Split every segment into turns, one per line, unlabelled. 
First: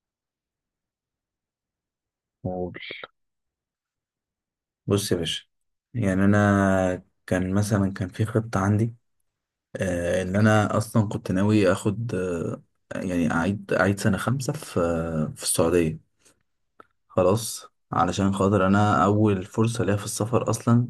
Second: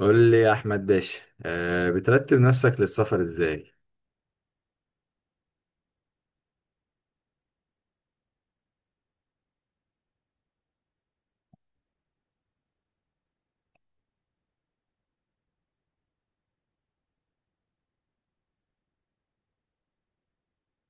قول لي يا احمد باشا، بترتب
قول.
نفسك للسفر ازاي؟
بص يا باشا، يعني انا كان في خطة عندي، ان انا اصلا كنت ناوي اخد، يعني اعيد سنة 5 في السعودية. خلاص، علشان خاطر انا اول فرصة ليا في السفر اصلا،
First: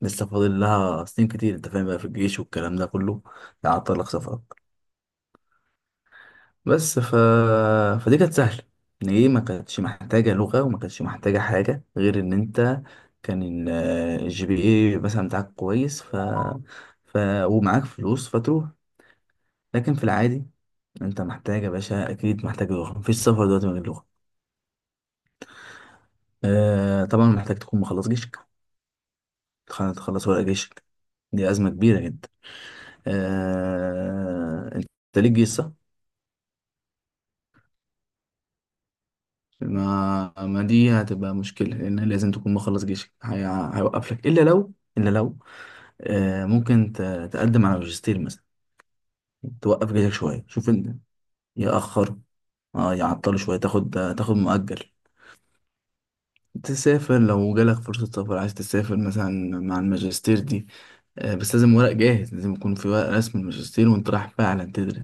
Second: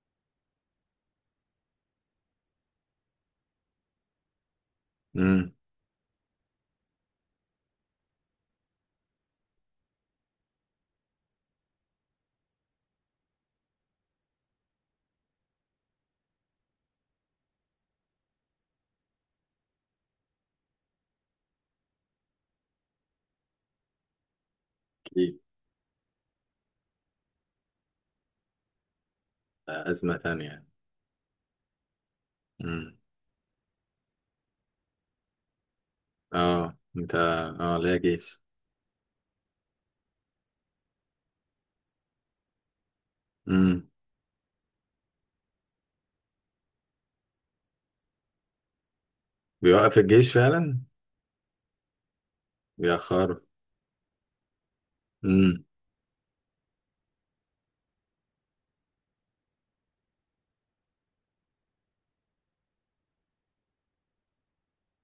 لسه فاضل لها سنين كتير. انت فاهم بقى، في الجيش والكلام ده كله، ده عطلك سفر.
امم.
بس فدي كانت سهلة، ان ايه، ما كانتش محتاجة لغة وما كانتش محتاجة حاجة غير ان انت كان الجي بي اي مثلا بتاعك كويس، ف... ومعاك فلوس فتروح. لكن في العادي، انت محتاج يا باشا، اكيد محتاج لغة، مفيش سفر دلوقتي من غير لغة.
اكيد.
طبعا محتاج تكون مخلص جيشك،
ازمه
تخلص
تانية
ورق
يعني.
جيشك. دي أزمة كبيرة جدا.
امم.
انت ليك جيش صح؟
اه انت اه ليا جيش.
ما دي هتبقى مشكلة، لأن لازم تكون مخلص جيشك.
امم.
هيوقف لك، إلا لو ممكن تقدم على ماجستير مثلا، توقف
بيوقف
جيشك
الجيش
شوية، شوف
فعلا.
أنت. يأخر. يعطله
بيأخره.
شوية، تاخد مؤجل،
امم.
تسافر لو جالك فرصة سفر، عايز تسافر مثلا مع الماجستير دي. بس لازم ورق جاهز، لازم يكون في ورق رسم الماجستير وأنت رايح فعلا تدرس.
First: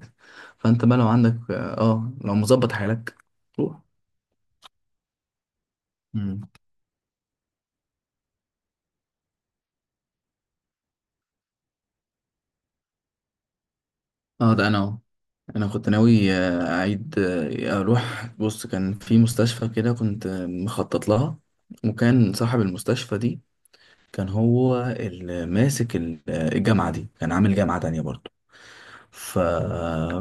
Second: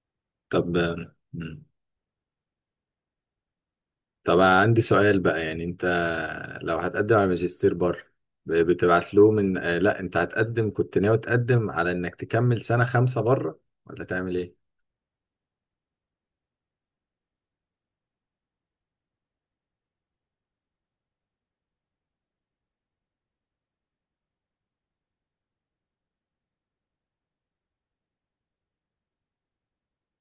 طب.
فأنت بقى لو عندك،
امم.
لو مظبط حالك، روح.
طب عندي سؤال بقى، يعني انت
مم.
لو هتقدم على ماجستير بره، ب- بتبعت له من آه لا انت هتقدم، كنت ناوي تقدم على انك تكمل سنه 5 بره ولا تعمل
اه ده
ايه؟
انا أهو. انا كنت ناوي اعيد اروح، بص كان في مستشفى كده، كنت مخطط لها. وكان صاحب المستشفى دي كان هو اللي ماسك الجامعة دي، كان عامل جامعة تانية برضو. ف...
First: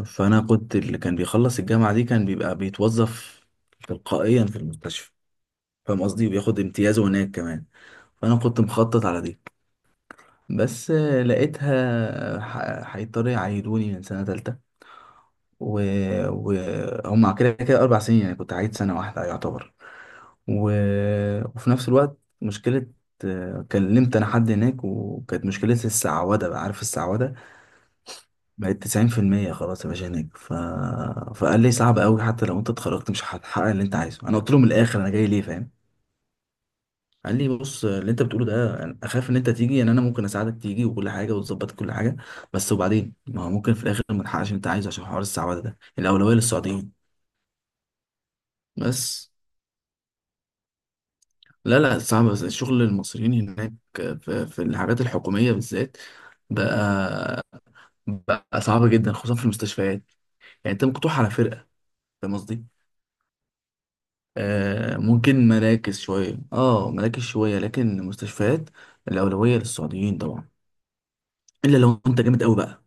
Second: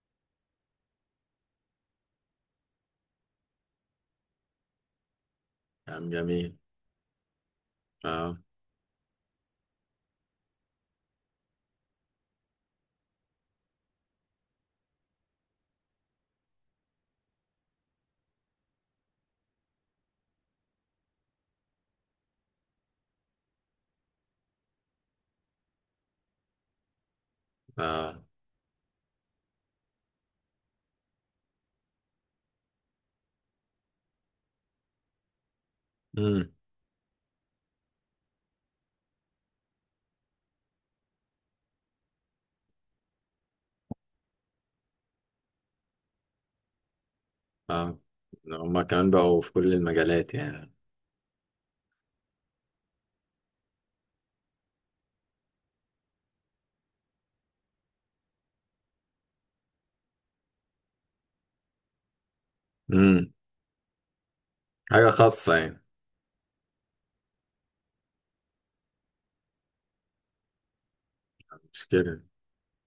فانا كنت، اللي كان بيخلص الجامعة دي كان بيبقى بيتوظف تلقائيا في المستشفى،
يا
فاهم
عم
قصدي،
جميل.
وبياخد امتيازه هناك كمان. فانا
اه.
كنت مخطط على دي. بس لقيتها، هيضطروا يعيدوني من سنة تالتة. و... وهم كده كده 4 سنين يعني، كنت عايد سنة واحدة يعتبر. و... وفي نفس الوقت مشكلة. كلمت أنا حد هناك، وكانت مشكلة السعودة، بقى عارف السعودة،
اه.
بقت 90% خلاص يا باشا هناك. فقال لي صعب أوي، حتى لو أنت اتخرجت مش هتحقق اللي أنت عايزه. أنا قلت له من الآخر، أنا جاي ليه فاهم.
مم.
قال لي بص، اللي أنت بتقوله ده أنا أخاف إن أنت تيجي، يعني أنا ممكن أساعدك تيجي وكل حاجة وتظبط كل حاجة، بس وبعدين ما هو ممكن في الآخر ما تحققش اللي أنت عايزه عشان حوار السعودة ده، الأولوية للسعوديين.
اه هما كمان
بس.
بقوا في كل المجالات يعني.
لا لا صعب، بس الشغل المصريين هناك في الحاجات الحكومية بالذات، بقى بقى صعب جدا، خصوصا في المستشفيات. يعني انت مقطوع على فرقة، فاهم قصدي؟
امم. حاجة
ممكن
خاصة يعني.
مراكز شوية، لكن المستشفيات الأولوية للسعوديين طبعا، إلا
مش
لو انت
كده.
جامد قوي بقى.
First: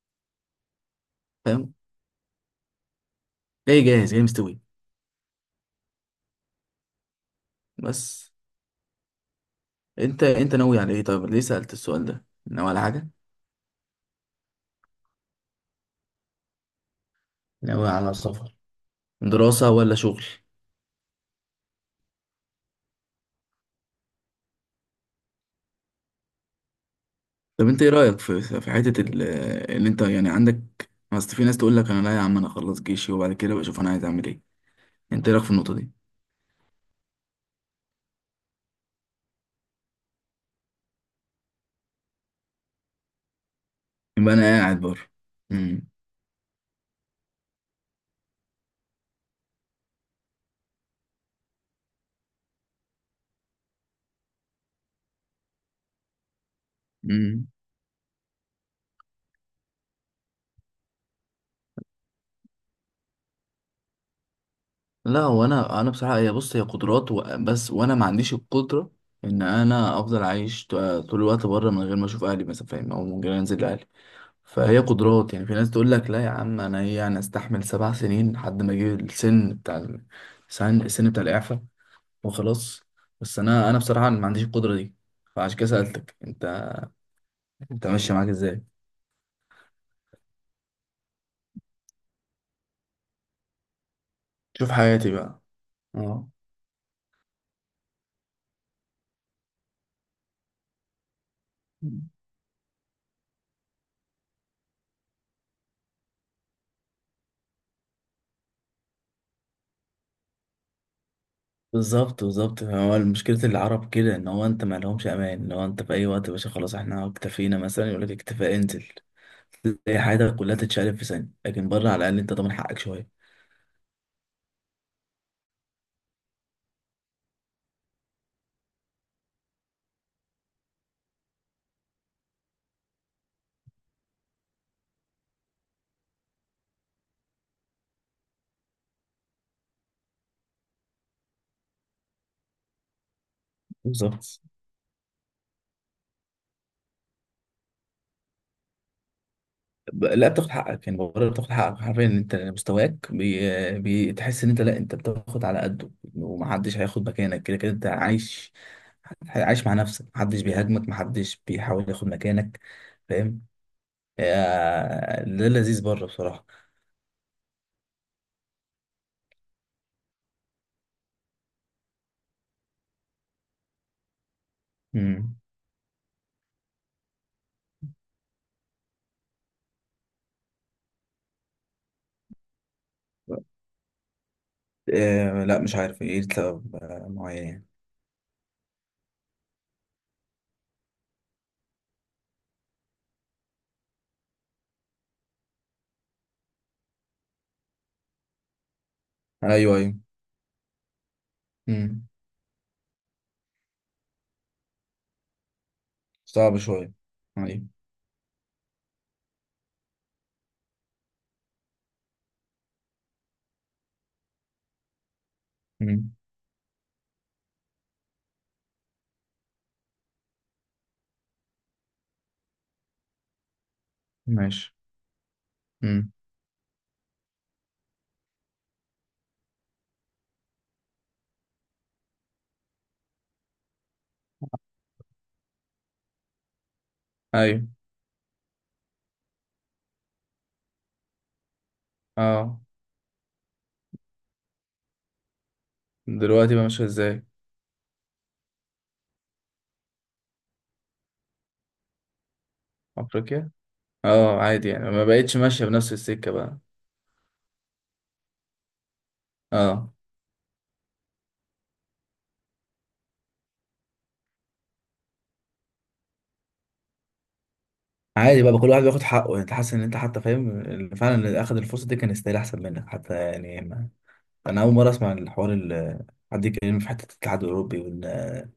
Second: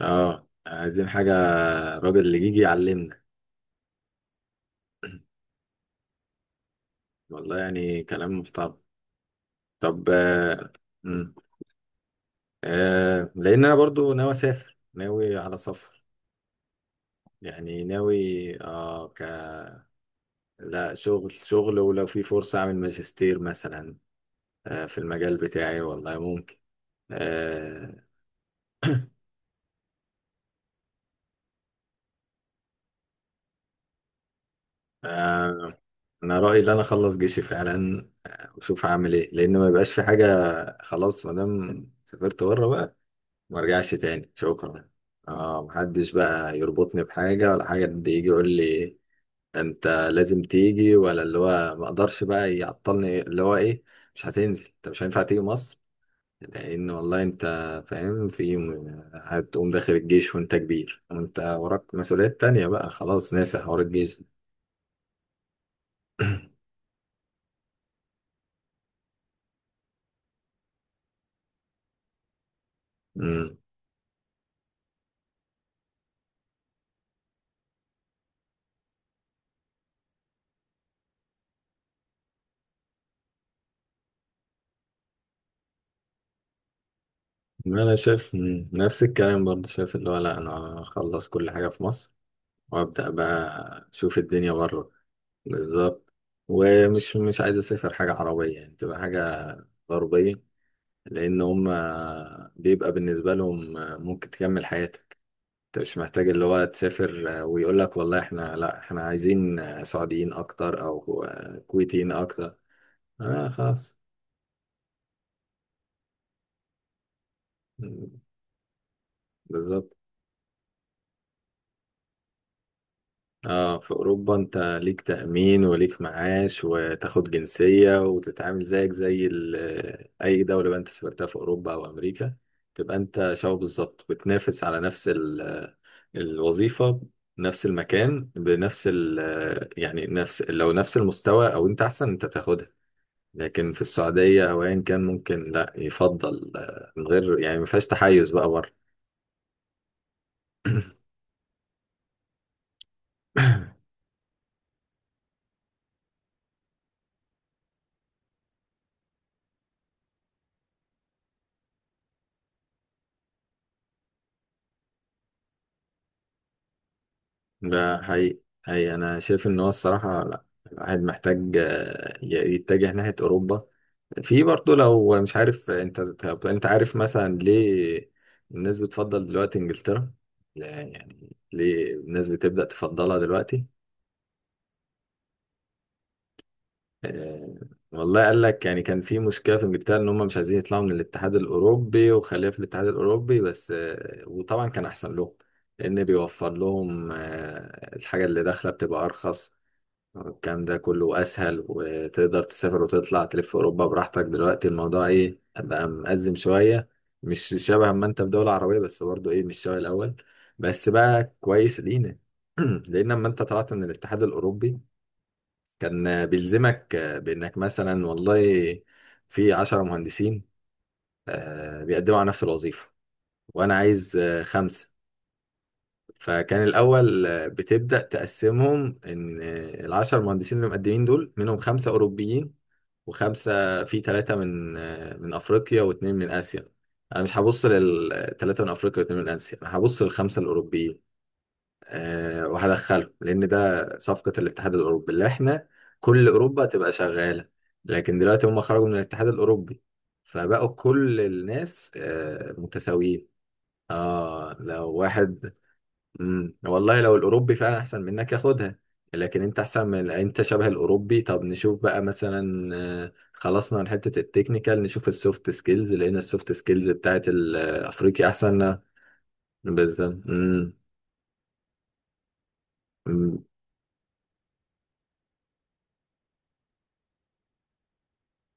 اه، عايزين حاجة.
فاهم؟
راجل اللي يجي يعلمنا.
جاي جاهز، جاي مستوي.
والله يعني
بس
كلام محترم. طب.
انت ناوي على ايه؟ طيب
مم.
ليه سألت السؤال ده؟ ناوي على حاجة؟
لأن أنا برضو ناوي أسافر، ناوي على سفر، يعني
ناوي على
ناوي.
سفر،
اه،
دراسة ولا شغل؟
لا، شغل شغل، ولو في فرصة أعمل ماجستير مثلا في المجال بتاعي، والله ممكن.
طب انت ايه
آه.
رأيك في حتة اللي انت يعني عندك، اصل في ناس تقول لك انا لا يا عم، انا اخلص جيشي وبعد كده بشوف انا عايز اعمل ايه. انت ايه رأيك في النقطة
آه.
دي؟
انا رايي ان انا اخلص جيشي فعلا، واشوف هعمل ايه، لان ما يبقاش في حاجه. خلاص، ما دام سافرت بره بقى، ما ارجعش تاني،
يبقى انا قاعد
شكرا.
بره.
اه،
امم.
محدش بقى يربطني بحاجه ولا حاجه، حد يجي يقول لي انت لازم تيجي، ولا اللي هو ما اقدرش بقى، يعطلني اللي هو ايه، مش هتنزل انت، مش هينفع تيجي مصر. لان والله انت
امم.
فاهم، في يوم هتقوم داخل الجيش وانت كبير، وانت وراك مسؤوليات تانية، بقى خلاص ناسي حوار الجيش.
لا هو انا بصراحة هي، بص هي قدرات، بس وانا ما عنديش القدرة ان انا افضل عايش، طول الوقت بره من غير ما اشوف اهلي مثلا، فاهم، او من غير انزل لاهلي. فهي قدرات، يعني في ناس تقول لك لا يا عم انا، انا استحمل 7 سنين لحد ما اجي السن بتاع، السن بتاع الإعفاء وخلاص. بس انا بصراحه ما عنديش القدره دي، فعشان كده سالتك انت، انت
انا
ماشيه معاك
شايف،
ازاي؟
نفس الكلام برضه، شايف اللي هو لا، انا اخلص كل حاجه في مصر وابدا بقى اشوف الدنيا
شوف
بره.
حياتي بقى.
بالظبط.
اه.
ومش مش عايز اسافر حاجه عربيه، يعني تبقى حاجه غربيه، لان هم بيبقى بالنسبه لهم ممكن تكمل حياتك. انت مش محتاج اللي هو تسافر ويقول لك والله احنا، لا احنا عايزين سعوديين اكتر او كويتيين
بالظبط
اكتر.
بالظبط، هو مشكله العرب
خلاص.
كده، ان هو انت ما لهمش امان، ان هو انت في اي وقت يا باشا، خلاص احنا اكتفينا مثلا، يقول لك
مم،
اكتفاء انزل.
بالظبط.
تلاقي حياتك كلها تتشقلب في ثانيه، لكن بره على الاقل انت ضامن حقك شويه.
اه، في اوروبا انت ليك تأمين وليك معاش وتاخد جنسية وتتعامل زيك زي اي دولة بقى انت سافرتها في اوروبا او امريكا، تبقى انت شبه بالظبط، بتنافس على نفس الوظيفة، نفس المكان بنفس ال آه، يعني نفس لو نفس المستوى، او انت احسن انت تاخدها. لكن في
بالظبط،
السعودية او ايا كان، ممكن لا يفضل، من غير يعني ما فيهاش تحيز بقى بره.
لا بتاخد حقك يعني، بره بتاخد حقك حرفيا، انت مستواك بتحس ان انت، لا انت بتاخد على قده، ومحدش هياخد مكانك، كده كده انت عايش، مع نفسك، محدش بيهاجمك، محدش بيحاول ياخد مكانك، فاهم. ده لذيذ بره بصراحة.
ده حقيقي حقيقي، أنا شايف إن هو الصراحة، لأ الواحد محتاج، يتجه ناحية أوروبا. في برضه لو مش
مم.
عارف أنت، طب أنت عارف مثلا ليه الناس بتفضل دلوقتي إنجلترا؟ لا، يعني ليه الناس بتبدأ تفضلها دلوقتي؟
لا مش عارف ايه لسبب
آه،
معين.
والله قال لك، يعني كان في مشكلة في إنجلترا إن هم مش عايزين يطلعوا من الاتحاد الأوروبي، وخليها في الاتحاد الأوروبي بس، وطبعا كان أحسن لهم، لأن بيوفر لهم الحاجة اللي داخلة بتبقى أرخص،
يعني ايوه، ايوه.
الكلام ده كله اسهل،
مم.
وتقدر تسافر وتطلع تلف في اوروبا براحتك. دلوقتي الموضوع ايه بقى، مأزم
صعب
شويه،
شوية.
مش
ايوه.
شبه ما انت في دوله عربيه، بس برضو ايه، مش شبه الاول، بس بقى كويس لينا. لان لما انت طلعت من الاتحاد الاوروبي،
مم.
كان بيلزمك، بانك مثلا والله في 10 مهندسين بيقدموا على نفس الوظيفه، وانا عايز
ماشي.
خمسه.
مم.
فكان الأول بتبدأ تقسمهم، إن ال10 مهندسين اللي مقدمين دول، منهم خمسة أوروبيين وخمسة في ثلاثة من أفريقيا واتنين من آسيا، أنا مش هبص
ايوه.
للثلاثة من أفريقيا واتنين من آسيا، أنا هبص للخمسة الأوروبيين.
اه.
وهدخلهم، لأن ده صفقة الاتحاد الأوروبي، اللي إحنا كل
دلوقتي بقى
أوروبا
ماشية
تبقى
ازاي؟
شغالة. لكن دلوقتي هم خرجوا من الاتحاد الأوروبي، فبقوا كل الناس متساويين.
افريقيا. اه
اه،
عادي يعني،
لو
ما بقتش
واحد.
ماشية بنفس السكة بقى.
والله لو الاوروبي فعلا احسن منك، ياخدها، لكن انت احسن
اه
من، انت شبه الاوروبي، طب نشوف بقى مثلا، خلصنا من حته التكنيكال، نشوف السوفت سكيلز، لان السوفت سكيلز بتاعت الافريقي
عادي بقى، كل
احسن.
واحد بياخد حقه يعني، انت حاسس ان انت
بالظبط.
حتى فاهم اللي فعلا، اخد الفرصة دي كان يستاهل احسن منك حتى
امم.
يعني. انا اول مره اسمع الحوار، اللي حد يتكلم في حته الاتحاد الاوروبي، وان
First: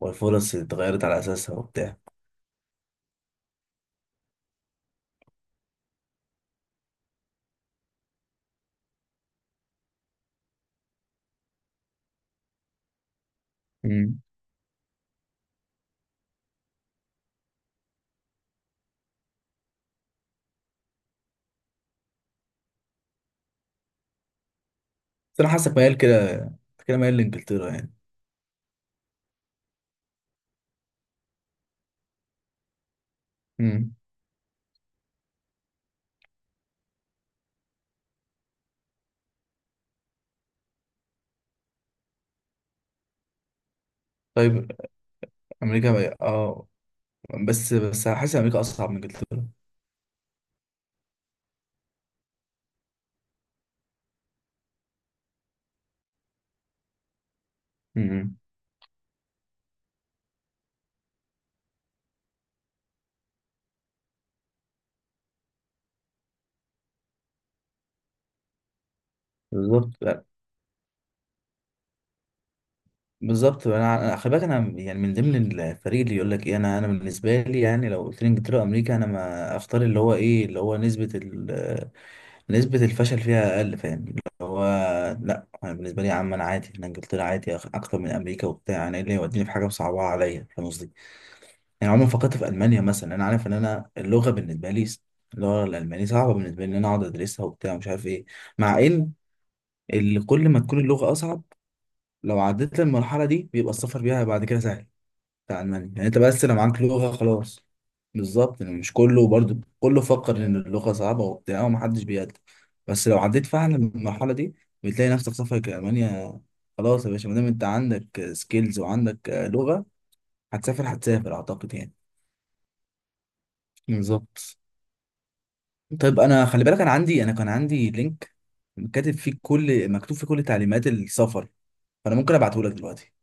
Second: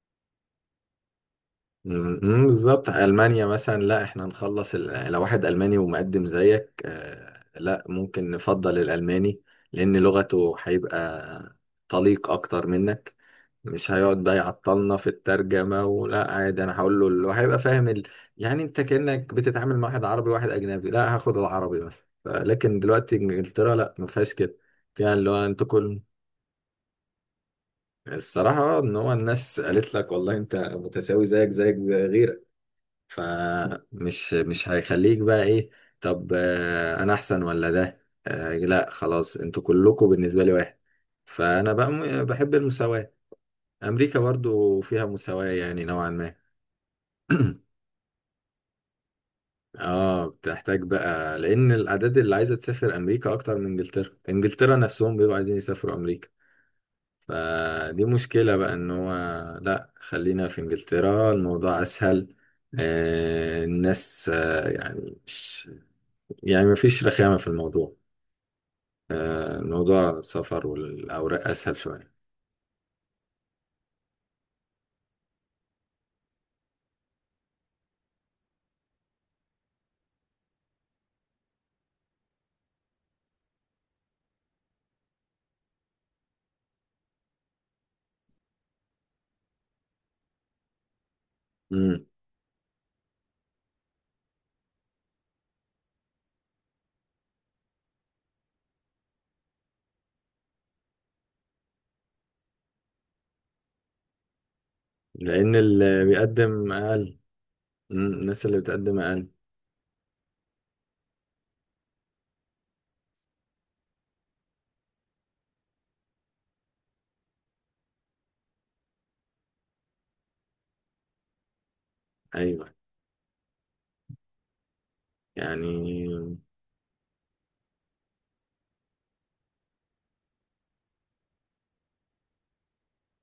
والفرص اتغيرت على اساسها وبتاع.
بالظبط، ألمانيا مثلا، لا احنا نخلص لو واحد ألماني ومقدم زيك، لا ممكن نفضل الألماني، لأن لغته هيبقى طليق أكتر منك، مش
امم.
هيقعد بقى يعطلنا في الترجمة، ولا عادي أنا هقول له اللي هيبقى فاهم يعني أنت كأنك بتتعامل مع واحد عربي وواحد أجنبي، لا هاخد العربي مثلا، لكن دلوقتي إنجلترا لا ما فيهاش كده، فيها اللي
بس
هو
انا
أنتوا
حاسك ميال
كل
كده، أنت كده ميال لانجلترا يعني.
الصراحة، إن هو الناس قالت لك والله أنت متساوي، زيك زيك غيرك،
امم.
فمش مش هيخليك بقى ايه، طب، انا احسن ولا ده، لا خلاص، انتوا كلكم بالنسبه لي واحد، فانا بقى بحب المساواه. امريكا
طيب.
برضو فيها مساواه يعني
امريكا
نوعا
بقى.
ما.
اه. بس حاسس امريكا اصعب من انجلترا.
اه، بتحتاج بقى، لان الاعداد اللي عايزه تسافر امريكا اكتر من انجلترا، انجلترا نفسهم بيبقوا عايزين يسافروا امريكا، فدي
امم.
مشكله بقى، ان هو لا، خلينا في انجلترا الموضوع اسهل. الناس يعني، يعني مفيش رخامة في الموضوع،
بالظبط،
موضوع
لا،
السفر والأوراق أسهل شوية.
بالظبط انا، خلي بالك انا يعني من ضمن الفريق اللي يقول لك ايه، انا، بالنسبه لي يعني لو قلت لي انجلترا وامريكا، انا ما اختار اللي هو ايه، اللي هو نسبه، نسبة الفشل فيها أقل، فاهم اللي هو. لأ أنا بالنسبة لي يا عم، أنا عادي، أنا إنجلترا عادي أكتر من أمريكا وبتاع، أنا إيه اللي يوديني في حاجة مصعبة عليا، فاهم قصدي؟ يعني
مم.
عمري ما فكرت في ألمانيا مثلا، أنا عارف إن أنا اللغة بالنسبة لي اللغة الألمانية صعبة بالنسبة لي، إن أنا أقعد أدرسها وبتاع ومش عارف إيه. مع إن كل ما تكون اللغة أصعب، لو عديت المرحلة دي بيبقى السفر بيها بعد كده سهل.
لأن
بتاع المانيا
اللي
يعني، انت بس لو
بيقدم
معاك لغه
أقل.
خلاص.
مم. الناس اللي
بالظبط، يعني مش
بتقدم أقل.
كله، برضو كله فكر ان اللغه صعبه وبتاع ومحدش بيقدر. بس لو عديت فعلا المرحله دي بتلاقي نفسك سافرك المانيا. خلاص يا باشا، ما دام انت عندك سكيلز وعندك لغه، هتسافر، اعتقد يعني.
أيوة،
بالظبط. طيب
يعني.
انا خلي بالك، انا عندي انا كان عندي لينك، كاتب فيه كل مكتوب فيه كل تعليمات السفر، فانا ممكن ابعته لك دلوقتي.